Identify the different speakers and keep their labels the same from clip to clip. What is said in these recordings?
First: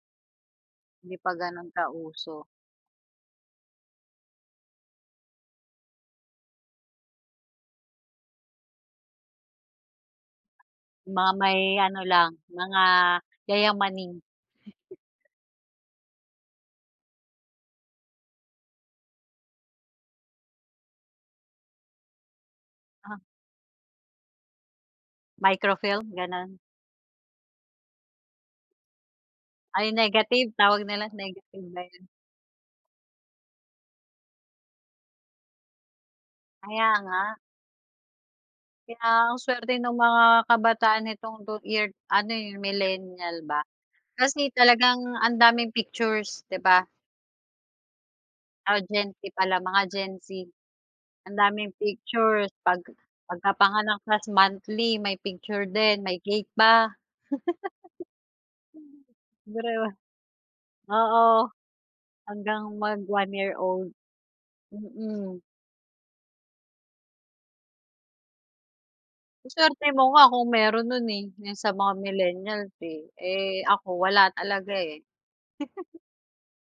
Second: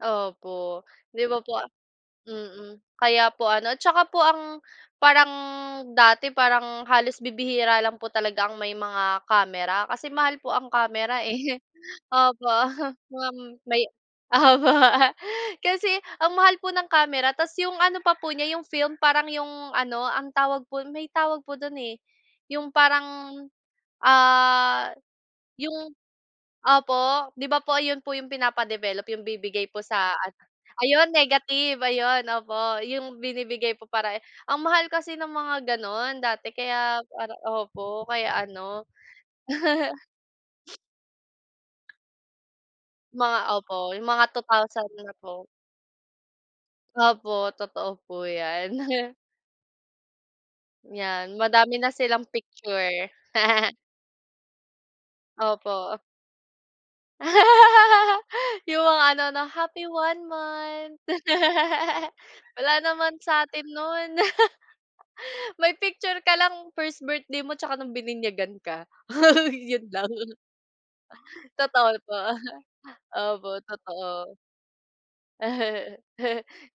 Speaker 1: Opo.
Speaker 2: Hindi
Speaker 1: 'Di
Speaker 2: pa
Speaker 1: ba po a
Speaker 2: gano'n ka-uso.
Speaker 1: mm, kaya po ano, 'tsaka po ang, parang dati, parang halos bibihira lang po talaga ang may mga kamera kasi mahal po ang kamera,
Speaker 2: Mga may
Speaker 1: eh.
Speaker 2: ano lang,
Speaker 1: Opo,
Speaker 2: mga
Speaker 1: um, wam may
Speaker 2: yayamin.
Speaker 1: opo, kasi ang mahal po ng kamera tapos 'yong ano pa po niya 'yong film parang 'yong ano, ang tawag po no'n, may tawag po do'n, eh, 'yong parang,
Speaker 2: Ah
Speaker 1: ah, 'yong,
Speaker 2: Microfilm, gano'n?
Speaker 1: opo, 'di ba, po 'yon po 'yong pinapa-develop. 'Yong bibigay po
Speaker 2: Ah, 'yong
Speaker 1: sa ano,
Speaker 2: negative, tawag nila.
Speaker 1: ayun
Speaker 2: Negative
Speaker 1: negative,
Speaker 2: ba 'yon?
Speaker 1: ayun opo, 'yong binibigay po para ang mahal kasi ng mga gano'n dati
Speaker 2: Kaya
Speaker 1: kaya para
Speaker 2: nga.
Speaker 1: opo, kaya ano
Speaker 2: Kaya, ang suwerte no'ng mga kabataan nitong two-year ano, eh,
Speaker 1: Mga
Speaker 2: millenial ba.
Speaker 1: opo, 'yong mga two
Speaker 2: Kasi,
Speaker 1: thousand
Speaker 2: talagang
Speaker 1: na
Speaker 2: ang
Speaker 1: po.
Speaker 2: daming pictures, 'di ba?
Speaker 1: Opo, totoo po 'yan.
Speaker 2: Ah, Gen Z pala, mga Gen Z.
Speaker 1: 'Yan,
Speaker 2: Ang daming
Speaker 1: madami na silang
Speaker 2: pictures pag
Speaker 1: picture.
Speaker 2: pagkapanganak, tas monthly may picture
Speaker 1: Opo.
Speaker 2: din, may cake pa.
Speaker 1: 'Yong mga ano, 'no,
Speaker 2: [unintelligible]
Speaker 1: happy
Speaker 2: Biruin
Speaker 1: one
Speaker 2: mo
Speaker 1: month.
Speaker 2: oo, hanggang
Speaker 1: Wala naman sa atin
Speaker 2: mag-one-year-old,
Speaker 1: no'n.
Speaker 2: mm.
Speaker 1: May picture ka lang, first birthday mo 'tsaka no'ng bininyagan ka,
Speaker 2: Ang
Speaker 1: 'yon
Speaker 2: suwerte mo
Speaker 1: lang.
Speaker 2: nga kung meron no'n, eh. 'Yong sa
Speaker 1: Totoo
Speaker 2: mga
Speaker 1: l po.
Speaker 2: millennials, eh,
Speaker 1: Opo,
Speaker 2: eh, ako wala
Speaker 1: totoo.
Speaker 2: talaga, eh.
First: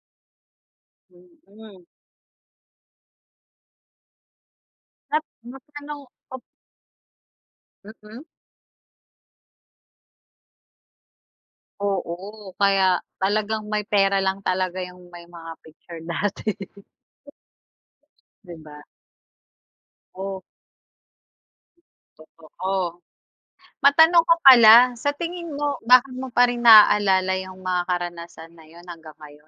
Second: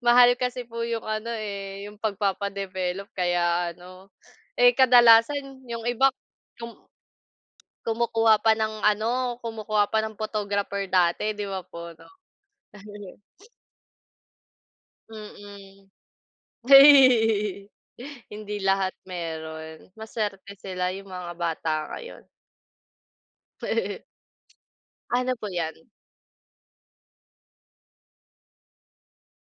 Speaker 1: Mahal kasi po 'yong ano,
Speaker 2: Mm.
Speaker 1: eh, 'yong pagpapa-develop, kaya ano Eh,
Speaker 2: At
Speaker 1: kadalasan, 'yong
Speaker 2: magkano
Speaker 1: iba
Speaker 2: pag
Speaker 1: yong
Speaker 2: Mm.
Speaker 1: kumukuha pa ng ano, kumukuha pa ng photographer dati, 'di ba, po, 'no.
Speaker 2: Oo. Kaya, talagang may pera lang talaga 'yong may mga
Speaker 1: Mm.
Speaker 2: picture dati. E
Speaker 1: Hindi
Speaker 2: 'Di ba?
Speaker 1: lahat meron.
Speaker 2: O?
Speaker 1: Masuwerte sila, 'yong mga bata ngayon.
Speaker 2: Totoo. Matanong ko pala, sa
Speaker 1: Ano po
Speaker 2: tingin mo,
Speaker 1: 'yan?
Speaker 2: bakit mo pa rin naalala 'yong mga karanasan na 'yon, hanggang ngayon?